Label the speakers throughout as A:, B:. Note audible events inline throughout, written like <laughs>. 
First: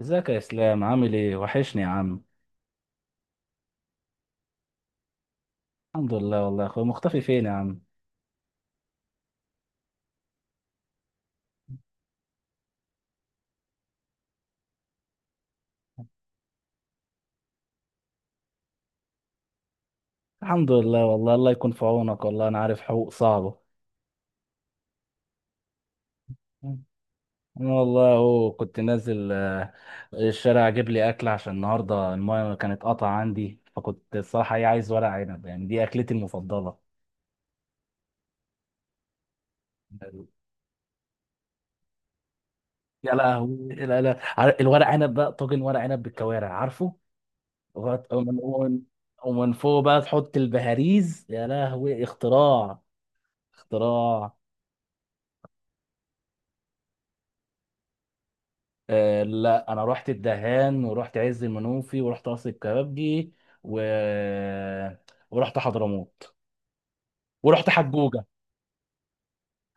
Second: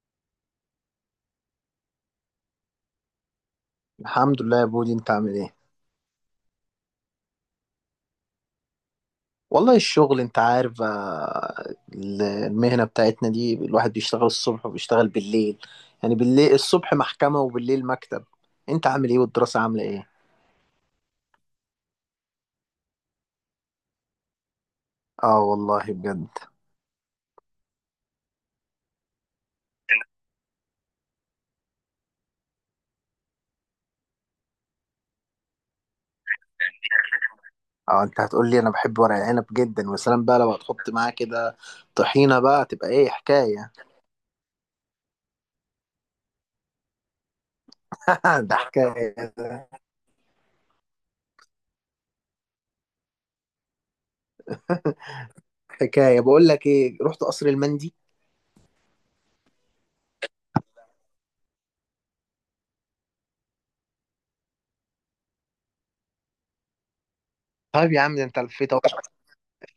A: ازيك يا اسلام؟ عامل ايه؟ وحشني يا عم.
B: الحمد لله يا بودي، انت عامل ايه؟
A: الحمد لله والله يا اخويا، مختفي فين يا عم؟
B: والله الشغل انت عارف، المهنة بتاعتنا دي الواحد بيشتغل الصبح وبيشتغل بالليل. يعني بالليل، الصبح محكمة وبالليل مكتب. انت عامل ايه؟ والدراسة عاملة ايه؟
A: الحمد لله والله، الله يكون في عونك، والله انا عارف حقوق صعبة.
B: اه، والله بجد.
A: انا والله اهو كنت نازل الشارع اجيب لي اكل عشان النهارده المايه كانت قطع عندي، فكنت الصراحة ايه عايز ورق عنب، يعني دي اكلتي المفضلة.
B: اه، انت هتقول لي انا بحب ورق العنب جدا، وسلام بقى لو هتحط معاه كده طحينة، بقى تبقى ايه
A: يا لهوي،
B: حكاية؟
A: لا لا، الورق عنب بقى طاجن ورق عنب بالكوارع، عارفه؟ ومن
B: <laughs> ده
A: ومن
B: حكاية
A: ومن
B: ده.
A: فوق بقى تحط البهاريز، يا لهوي، اختراع، اختراع.
B: حكاية. بقول لك ايه، رحت قصر المندي؟
A: آه لا، انا رحت الدهان، ورحت عز المنوفي، ورحت قصر الكبابجي، و... ورحت حضرموت، ورحت
B: طيب يا عم،
A: حجوجه.
B: ده انت لفيت اهو.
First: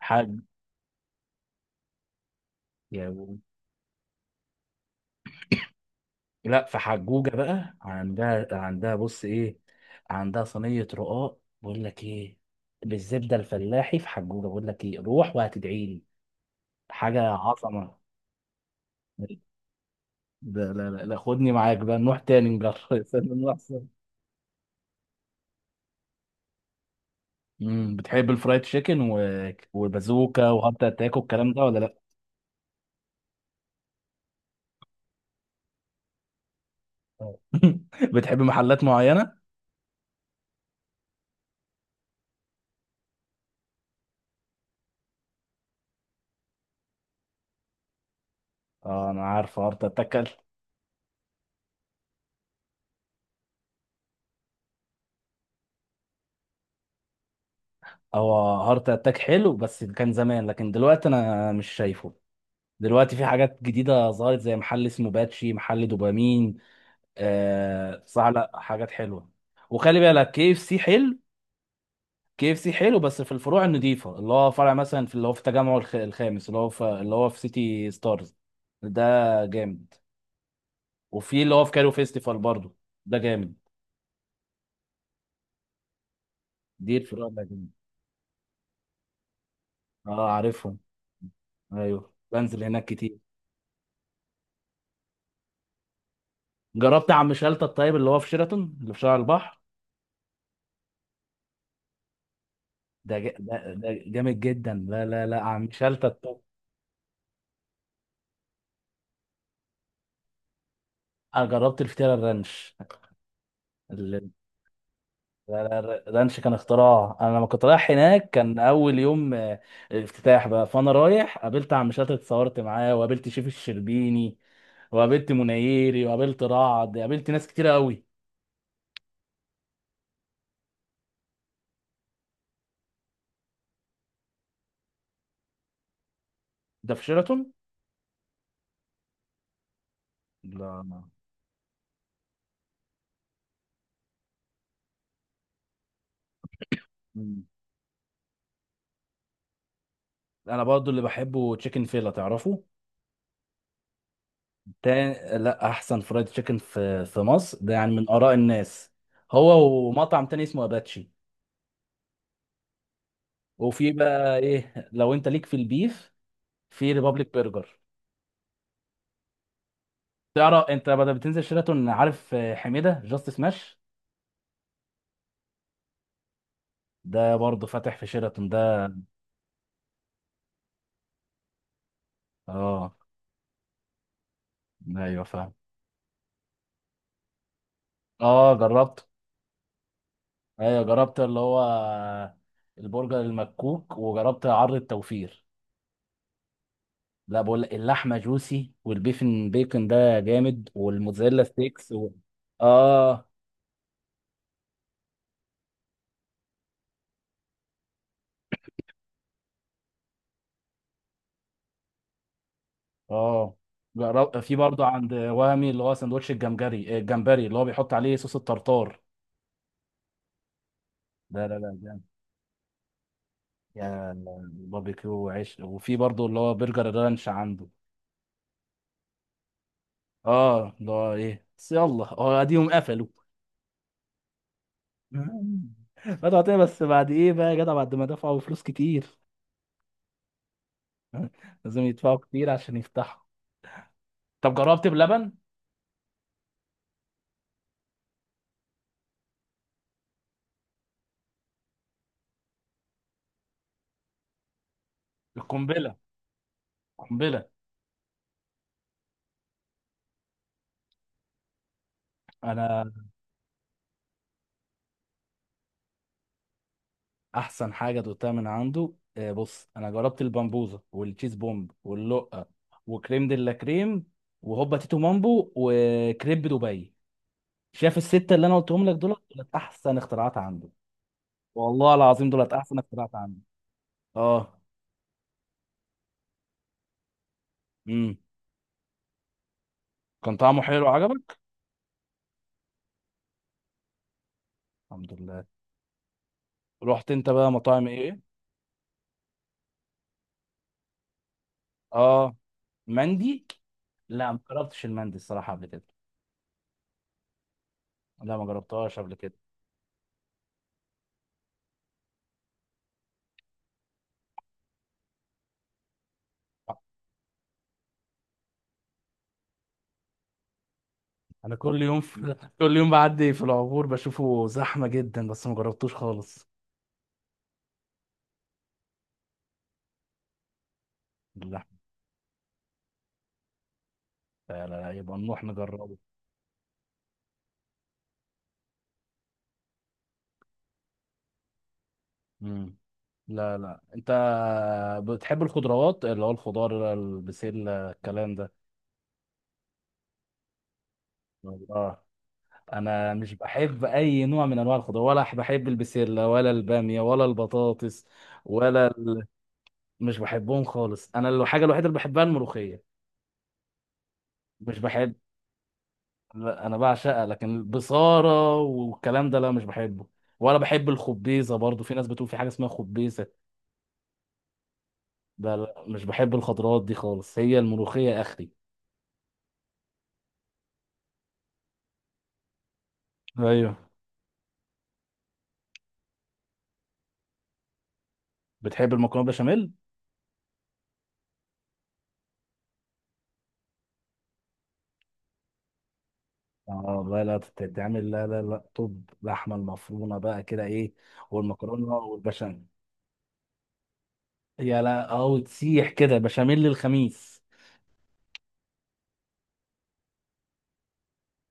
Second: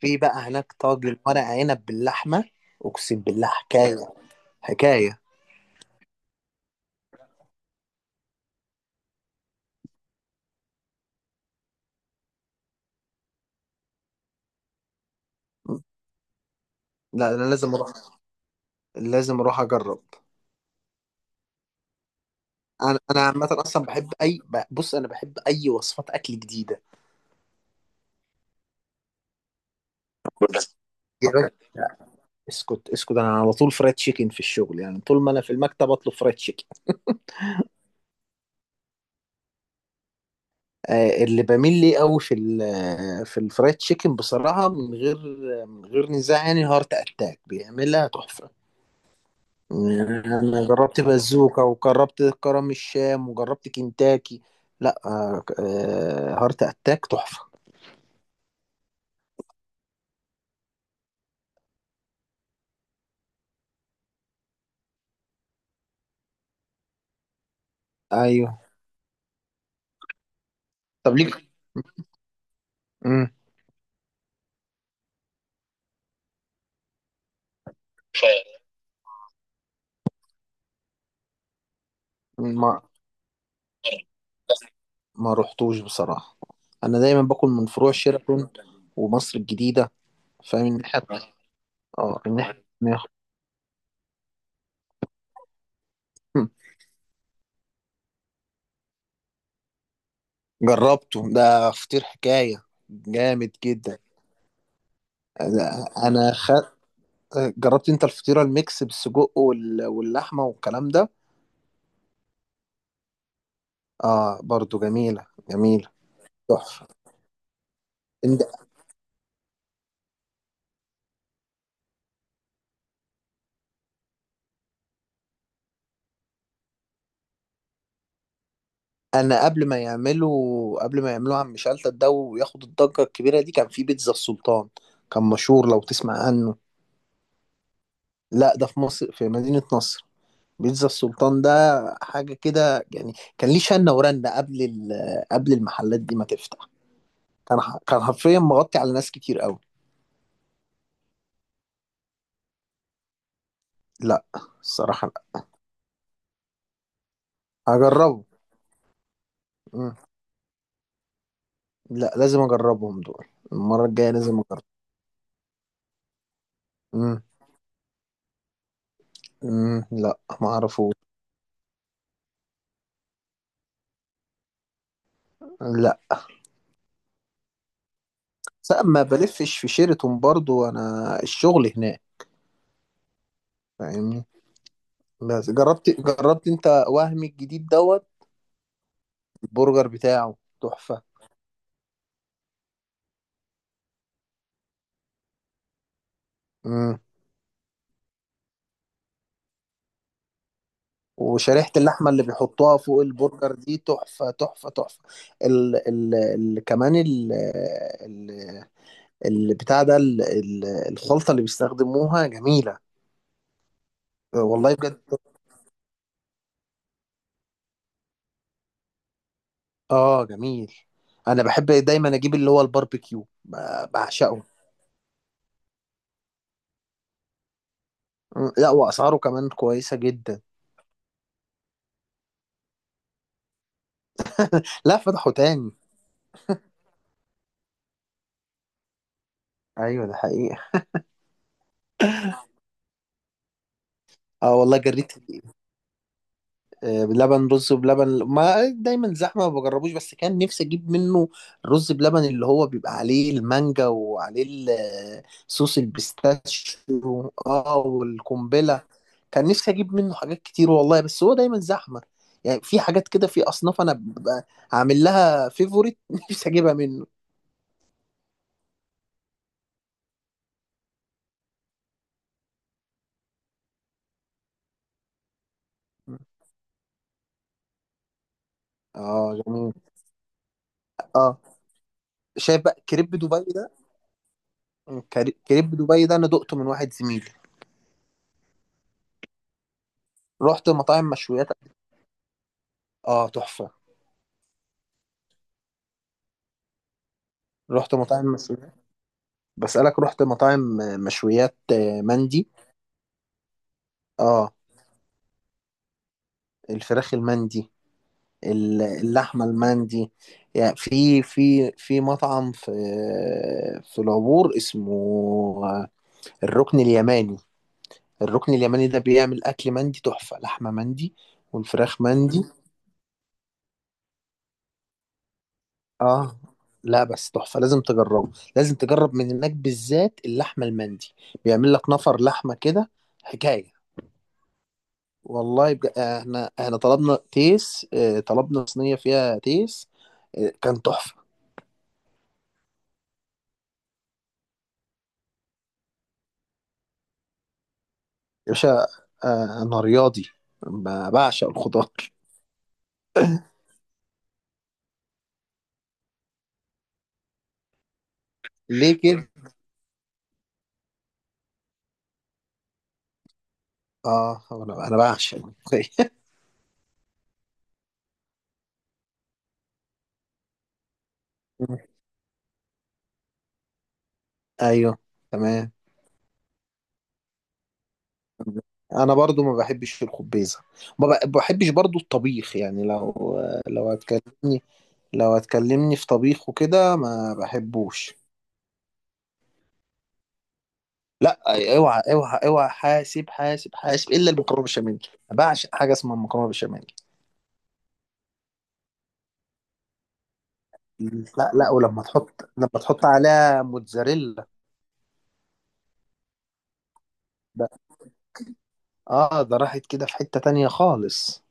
B: في بقى هناك طاجن ورق عنب باللحمة، اقسم
A: يعني.
B: بالله حكاية، حكاية.
A: لا، في حجوجه بقى، عندها بص ايه، عندها صينيه رقاق، بقول لك ايه، بالزبده الفلاحي في حجوجه، بقول لك ايه، روح وهتدعي لي، حاجه
B: لا، انا لازم اروح،
A: عظمه.
B: لازم اروح اجرب.
A: لا لا لا لا، خدني معاك بقى، نروح تاني نجرب.
B: انا
A: <laughs>
B: انا عامة
A: نروح سوا.
B: اصلا بحب اي، بص انا بحب اي وصفات اكل جديدة.
A: بتحب الفرايد تشيكن والبازوكا وهارت اتاك
B: يا باشا،
A: والكلام ده ولا لا؟
B: اسكت اسكت، انا على طول فرايد تشيكن في الشغل، يعني طول ما انا في المكتب اطلب فرايد تشيكن.
A: اه. <laughs> بتحب محلات معينة؟
B: اللي بميل ليه قوي في في الفرايد تشيكن بصراحة، من غير نزاع، يعني هارت اتاك بيعملها تحفة.
A: اه انا عارف هارت اتاك.
B: يعني انا جربت بازوكا، وجربت كرم الشام، وجربت كنتاكي. لا، هارت اتاك تحفة.
A: هو هارت اتاك حلو بس كان زمان، لكن دلوقتي انا مش شايفه. دلوقتي في حاجات جديدة ظهرت، زي محل اسمه باتشي، محل دوبامين. آه صح، لا
B: ايوه.
A: حاجات حلوة. وخلي بالك كي اف سي
B: طب
A: حلو.
B: ليك.
A: كي اف سي حلو بس
B: مم.
A: في الفروع النظيفة، اللي هو فرع مثلا في اللي هو في تجمع الخامس، اللي هو في اللي هو في سيتي
B: ف
A: ستارز. ده جامد. وفي اللي هو في كايرو فيستيفال برضه.
B: ما
A: ده جامد.
B: ما رحتوش بصراحة.
A: دي
B: أنا دايما
A: الفروع
B: باكل
A: اللي،
B: من فروع شيراتون ومصر الجديدة.
A: اه
B: فاهم
A: عارفهم.
B: الناحية؟
A: ايوه
B: اه، الناحية
A: بنزل هناك
B: التانية.
A: كتير.
B: <laughs>
A: جربت عم شلتة الطيب اللي هو في شيراتون اللي في شارع البحر؟
B: جربته ده، فطير حكاية، جامد
A: ده
B: جدا.
A: جامد جدا، لا لا لا، عم
B: أنا
A: شلتة
B: أنا
A: الطيب.
B: خ... جربت أنت الفطيرة الميكس بالسجق واللحمة والكلام ده.
A: انا جربت الفطيرة الرانش. ال-
B: اه، برضو جميلة
A: لا لا
B: جميلة،
A: لا، الرانش كان
B: تحفة.
A: اختراع. انا لما كنت رايح هناك
B: إن-
A: كان اول يوم، افتتاح بقى، فانا رايح قابلت عم شلتة، اتصورت معاه، وقابلت شيف الشربيني، وقابلت منيري، وقابلت رعد، قابلت ناس كتيرة قوي.
B: أنا قبل ما يعملوها عم شلتت ده وياخد الضجة الكبيرة دي، كان في بيتزا السلطان. كان مشهور، لو تسمع عنه.
A: ده في شيراتون.
B: لا، ده في مصر، في مدينة نصر.
A: لا.
B: بيتزا
A: لا.
B: السلطان ده، حاجة كده. يعني كان ليه شنة ورنة قبل المحلات دي ما تفتح.
A: مم.
B: كان حرفيا مغطي على ناس كتير قوي.
A: انا برضو اللي بحبه تشيكن فيلا، تعرفه؟
B: لا، الصراحة
A: تاني
B: لا.
A: لا، احسن فرايد تشيكن في مصر ده، يعني من
B: هجربه.
A: اراء الناس. هو
B: مم.
A: ومطعم تاني اسمه اباتشي.
B: لا، لازم اجربهم دول، المرة
A: وفي
B: الجاية
A: بقى
B: لازم اجرب.
A: ايه، لو انت ليك في البيف، في
B: مم.
A: ريبابليك برجر.
B: مم. لا، ما
A: تعرف انت
B: اعرفوش.
A: بدل بتنزل شيراتون، عارف حميده جاست سماش،
B: لا
A: ده برضه فاتح في شيراتون
B: بس
A: ده.
B: ما بلفش في شيراتون، برضو انا الشغل هناك.
A: اه.
B: فاهمني؟
A: ايوه
B: بس
A: فاهم.
B: جربت انت وهمي الجديد دوت.
A: اه جربت.
B: البرجر بتاعه
A: ايوه
B: تحفة.
A: جربت اللي هو البرجر المكوك، وجربت عرض التوفير.
B: مم.
A: لا، بقول لك، اللحمه جوسي، والبيفن بيكن ده جامد، والموتزاريلا
B: وشريحة
A: ستيكس
B: اللحمة اللي بيحطوها فوق
A: اه.
B: البرجر دي تحفة تحفة تحفة. ال ال ال كمان ال ال البتاع ده ال ال الخلطة اللي بيستخدموها جميلة.
A: اه. في
B: والله
A: برضه
B: بجد.
A: عند وهمي اللي هو سندوتش الجمبري، الجمبري اللي هو بيحط عليه صوص الطرطار.
B: اه، جميل. انا
A: لا لا
B: بحب
A: لا جامد،
B: دايما اجيب اللي هو الباربيكيو،
A: يا
B: بعشقه.
A: باربيكيو وعيش. وفي برضه اللي هو برجر الرانش عنده.
B: لا، واسعاره كمان كويسة جدا.
A: اه اللي هو ايه بس، يلا، هو اديهم قفلوا.
B: لا، فتحوا
A: <laughs>
B: تاني.
A: فتحوا تاني، بس بعد ايه بقى يا جدع، بعد ما دفعوا فلوس كتير.
B: ايوه، ده حقيقة.
A: لازم يدفعوا كتير عشان يفتحوا. طب
B: اه، والله
A: جربت
B: جريت.
A: بلبن؟
B: بلبن، رز بلبن ما دايما زحمه، ما بجربوش، بس كان نفسي اجيب منه. الرز بلبن اللي هو بيبقى عليه المانجا وعليه صوص
A: القنبله،
B: البيستاشيو.
A: قنبله.
B: اه، والقنبله. كان نفسي اجيب منه حاجات كتير والله، بس هو دايما زحمه. يعني في
A: انا
B: حاجات كده، في اصناف انا ببقى عامل لها فيفوريت، <laughs> نفسي اجيبها منه.
A: احسن حاجه دوقتها من عنده بص، انا جربت البامبوزه والتشيز بومب واللقه، وكريم دي، لا كريم، وهوبا تيتو مامبو، وكريب دبي. شايف السته اللي انا قلتهم لك دولت،
B: اه،
A: دولت
B: جميل.
A: احسن اختراعات عنده.
B: اه.
A: والله العظيم دولت
B: شايف
A: احسن
B: بقى كريب
A: اختراعات عنده.
B: دبي ده؟
A: اه.
B: كريب دبي ده انا دقته من واحد زميلي.
A: امم كان طعمه
B: رحت
A: حلو
B: مطاعم
A: عجبك.
B: مشويات. اه، تحفه.
A: الحمد لله. رحت انت بقى مطاعم
B: رحت
A: ايه؟
B: مطاعم مشويات بسألك، رحت مطاعم مشويات،
A: اه
B: مندي.
A: مندي. لا، ما
B: اه،
A: جربتش المندي الصراحه قبل كده.
B: الفراخ المندي،
A: لا، ما جربتهاش قبل كده.
B: اللحمة المندي. يعني في مطعم في العبور اسمه آه، الركن اليماني. الركن اليماني ده بيعمل أكل مندي تحفة، لحمة مندي،
A: انا كل يوم
B: والفراخ مندي.
A: <laughs> كل يوم بعدي في العبور بشوفه زحمه جدا، بس ما جربتوش
B: اه.
A: خالص.
B: لا بس تحفة، لازم تجربه، لازم تجرب من هناك بالذات اللحمة المندي. بيعمل
A: اللحم.
B: لك نفر لحمة كده، حكاية.
A: لا لا لا، يبقى نروح
B: والله
A: نجربه.
B: بجد، احنا طلبنا تيس، طلبنا صينية فيها تيس، اه، كان تحفة.
A: امم. لا لا، انت بتحب الخضروات، اللي هو الخضار، البسله، الكلام ده؟
B: يا باشا، اه، انا رياضي، بعشق الخضار.
A: اه. انا مش بحب اي نوع من انواع الخضار، ولا بحب البسله، ولا الباميه، ولا البطاطس، ولا
B: ليه
A: ال...
B: كده؟
A: مش بحبهم خالص. انا الحاجه الوحيده اللي بحبها الملوخيه.
B: اه،
A: مش
B: انا
A: بحب.
B: بعشق.
A: لا انا بعشقها، لكن البصاره والكلام ده لا مش بحبه. ولا بحب الخبيزه برضو. في
B: <laughs>
A: ناس بتقول في حاجه اسمها خبيزه،
B: ايوه،
A: ده
B: تمام.
A: لا مش بحب الخضروات دي خالص. هي الملوخيه اخري.
B: انا برضو ما بحبش الخبيزة، ما بحبش برضو الطبيخ، يعني لو
A: ايوه.
B: لو هتكلمني، لو هتكلمني في طبيخ وكده ما بحبوش.
A: بتحب المكرونه بشاميل؟
B: لا، اوعى اوعى اوعى، حاسب حاسب حاسب، الا المكرونه بالبشاميل، أنا بعشق حاجه اسمها المكرونه بالبشاميل.
A: اه لا لا تتعمل، لا لا لا. طب لحمه المفرومه بقى كده ايه،
B: لا، لا،
A: والمكرونه
B: ولما تحط
A: والبشاميل.
B: لما تحط عليها موتزاريلا.
A: يا لا، او تسيح كده بشاميل للخميس.
B: ده اه ده راحت كده في حته تانية خالص.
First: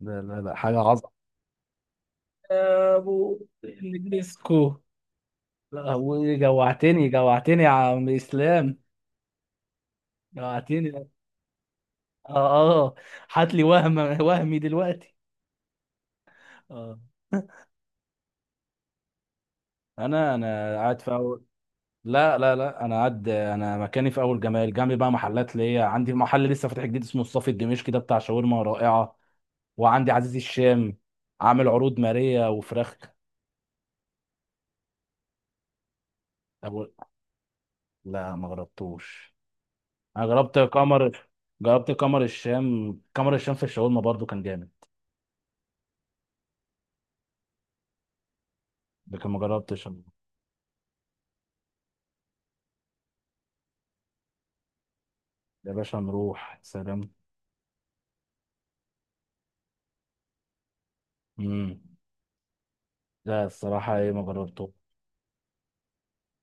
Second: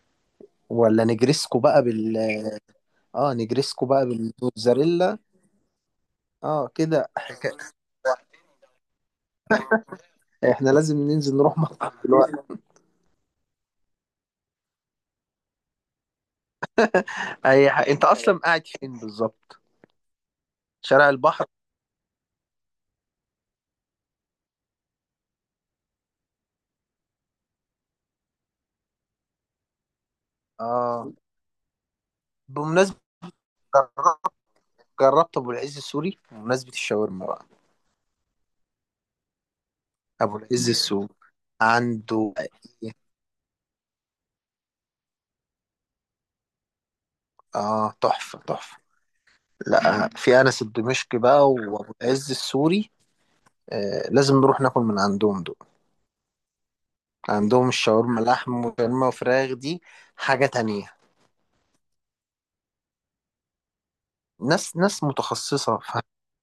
A: لا لا لا، حاجه
B: ولا
A: عظمه.
B: نجرسكو بقى
A: يا ابو النجريسكو.
B: بالموتزاريلا.
A: لا هو
B: اه،
A: جوعتني،
B: كده
A: جوعتني يا عم اسلام.
B: احنا
A: جوعتني.
B: لازم ننزل نروح مطعم
A: اه.
B: دلوقتي.
A: اه. هات لي وهم، وهمي دلوقتي. اه.
B: انت اصلا قاعد فين بالظبط؟
A: انا قاعد
B: شارع
A: في اول.
B: البحر؟
A: لا لا لا، انا قاعد، انا مكاني في اول جمال، جنبي بقى محلات ليا، عندي محل لسه فاتح جديد اسمه الصافي الدمشقي، ده بتاع شاورما رائعه. وعندي عزيز الشام،
B: اه،
A: عامل عروض ماريه وفراخ.
B: بمناسبه، جربت جربت ابو العز السوري، بمناسبه
A: أبو...
B: الشاورما بقى.
A: لا ما جربتوش. انا
B: ابو
A: جربت
B: العز السوق،
A: قمر جربت قمر
B: عنده. إيه؟
A: الشام، قمر الشام في الشاورما برضو كان جامد.
B: اه، تحفه، تحفه.
A: لكن ما جربتش.
B: لا، في انس الدمشقي بقى، وابو العز السوري. آه، لازم نروح ناكل من عندهم دول.
A: يا باشا نروح، سلام.
B: عندهم الشاورما لحم وشاورما وفراخ دي، حاجه تانية.
A: امم. لا الصراحه ايه، ما
B: ناس
A: جربتوش.
B: ناس متخصصه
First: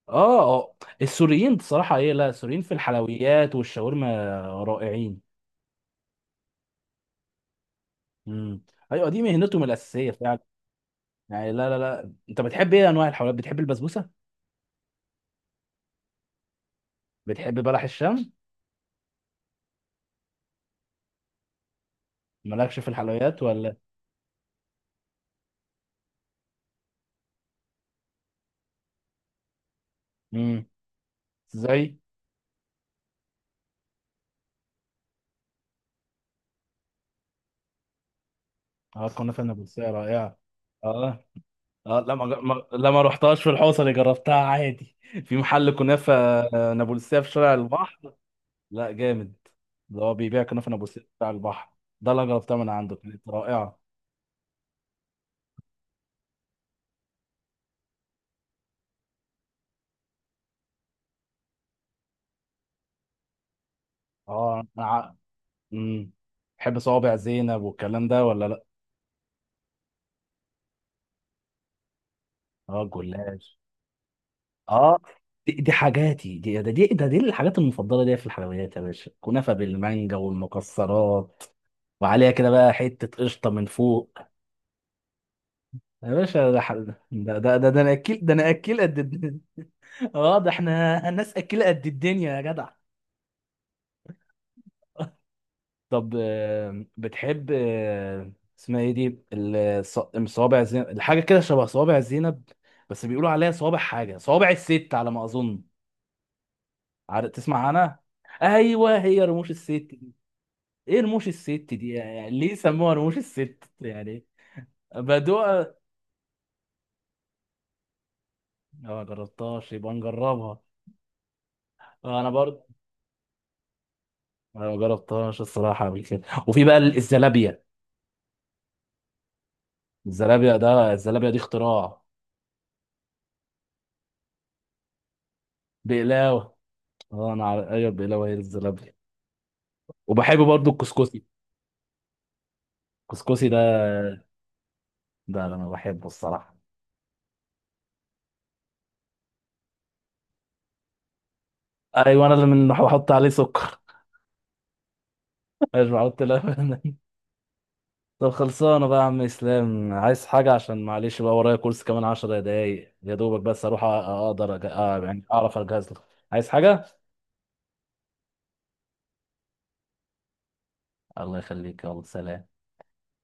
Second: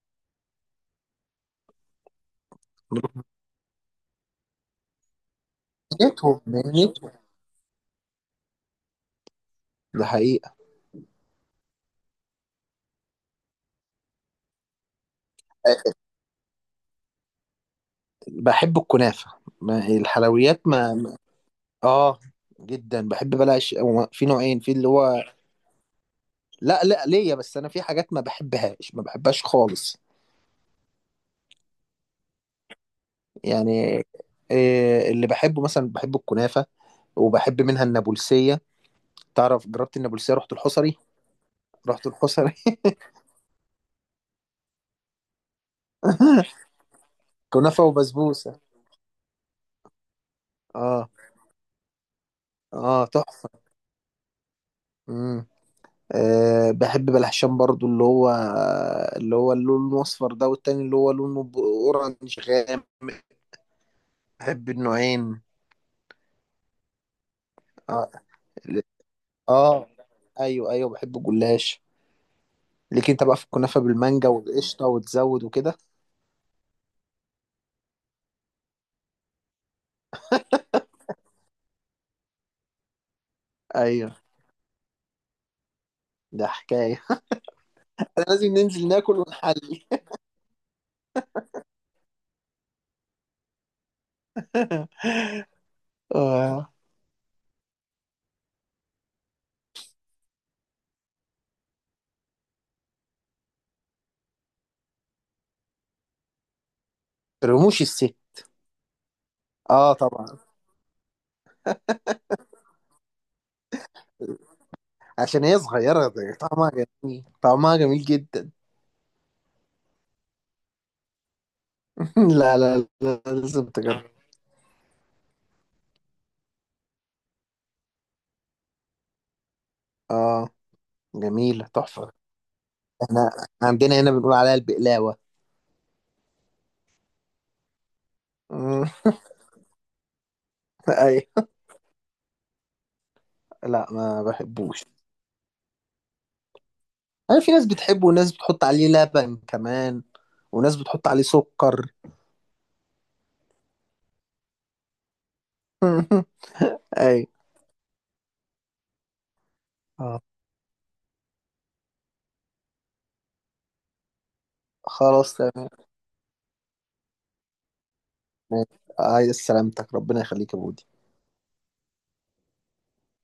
A: اه. اه. السوريين بصراحة ايه، لا السوريين في الحلويات والشاورما رائعين.
B: مهنتهم مهنتهم.
A: امم. ايوه دي مهنتهم
B: ده
A: الأساسية فعلا.
B: حقيقه.
A: يعني لا لا لا، انت بتحب ايه انواع الحلويات؟ بتحب البسبوسة؟
B: آه،
A: بتحب بلح الشام؟
B: بحب الكنافه، الحلويات اه،
A: مالكش في
B: جدا بحب.
A: الحلويات
B: بلاش،
A: ولا؟
B: هو في نوعين، في اللي هو، لا، لا، ليا بس، انا في حاجات ما بحبهاش، ما بحبهاش خالص.
A: امم. ازاي؟
B: يعني، إيه اللي بحبه؟ مثلا بحب الكنافة، وبحب منها النابلسية.
A: اه الكنافة
B: تعرف؟
A: النابلسية
B: جربت النابلسية،
A: رائعة.
B: رحت الحصري،
A: اه. اه
B: رحت
A: لا
B: الحصري
A: لا ما رحتهاش في الحوصة، اللي جربتها عادي. في محل كنافة
B: <laughs>
A: نابلسية في شارع
B: كنافة
A: البحر.
B: وبسبوسة،
A: لا جامد. ده هو بيبيع كنافة نابلسية في
B: اه،
A: شارع البحر. ده اللي أنا جربتها من عنده
B: اه،
A: كانت
B: تحفة.
A: رائعة.
B: مم. آه، بحب بلحشان برضو، اللي هو اللون الأصفر ده، والتاني اللي هو لونه أورنج غامق.
A: اه
B: بحب
A: انا ع-
B: النوعين،
A: مم. بحب صوابع زينب والكلام
B: اه،
A: ده ولا لا؟
B: اه. ايوه، ايوه، بحب الجلاش.
A: اه
B: ليك انت بقى في
A: الجلاش.
B: الكنافة بالمانجا والقشطة
A: اه
B: وتزود
A: دي
B: وكده.
A: حاجاتي، دي ده دي ده دي الحاجات المفضله دي في الحلويات يا باشا، كنافه بالمانجا والمكسرات، وعليها كده بقى حته قشطه من
B: ايوه،
A: فوق. يا
B: ده
A: باشا
B: حكاية.
A: ده
B: لازم
A: انا اكل
B: ننزل
A: قد
B: ناكل
A: الدنيا.
B: ونحلي.
A: <laughs> اه ده احنا الناس، اكله قد الدنيا يا جدع.
B: <laughs>
A: طب
B: آه،
A: بتحب اسمها ايه دي صوابع زينب، الحاجه كده شبه صوابع زينب. بس بيقولوا عليها صوابع حاجه، صوابع الست على ما اظن. عارف؟ تسمع
B: رموش
A: عنها؟
B: الست.
A: ايوه، هي رموش الست
B: اه،
A: دي.
B: طبعا.
A: ايه رموش الست دي، يعني ليه سموها رموش الست يعني،
B: عشان هي
A: بدوء.
B: صغيرة، ده طعمها جميل، طعمها جميل جدا.
A: ما جربتهاش، يبقى نجربها.
B: <laughs>
A: انا
B: لا،
A: برضه
B: لا، لا، لازم تجرب.
A: انا ما جربتهاش الصراحه قبل كده. وفي بقى الزلابيه.
B: اه،
A: الزلابيه ده، الزلابيه دي
B: جميلة،
A: اختراع.
B: تحفة. احنا عندنا هنا بنقول عليها البقلاوة.
A: بقلاوه. اه انا عارف، ايوه البقلاوه هي
B: مم.
A: الزلابيه. وبحب برضو
B: <laughs>
A: الكسكسي.
B: ايوه.
A: الكسكسي ده،
B: لا، ما بحبوش.
A: ده انا بحبه الصراحه.
B: انا، في ناس بتحبه، وناس بتحط عليه لبن كمان، وناس بتحط عليه سكر.
A: ايوه انا اللي من بحط عليه سكر. <laughs> مش بحط
B: <laughs>
A: لبن.
B: ايوه.
A: طب خلصانه بقى يا عم اسلام،
B: آه.
A: عايز حاجه؟ عشان معلش بقى ورايا كورس كمان 10 دقايق يا دوبك، بس اروح اقدر آه يعني
B: خلاص،
A: اعرف
B: تمام.
A: اجهز له. عايز حاجه؟
B: ماشي. عايز سلامتك، ربنا يخليك يا بودي.
A: الله يخليك، يلا سلام.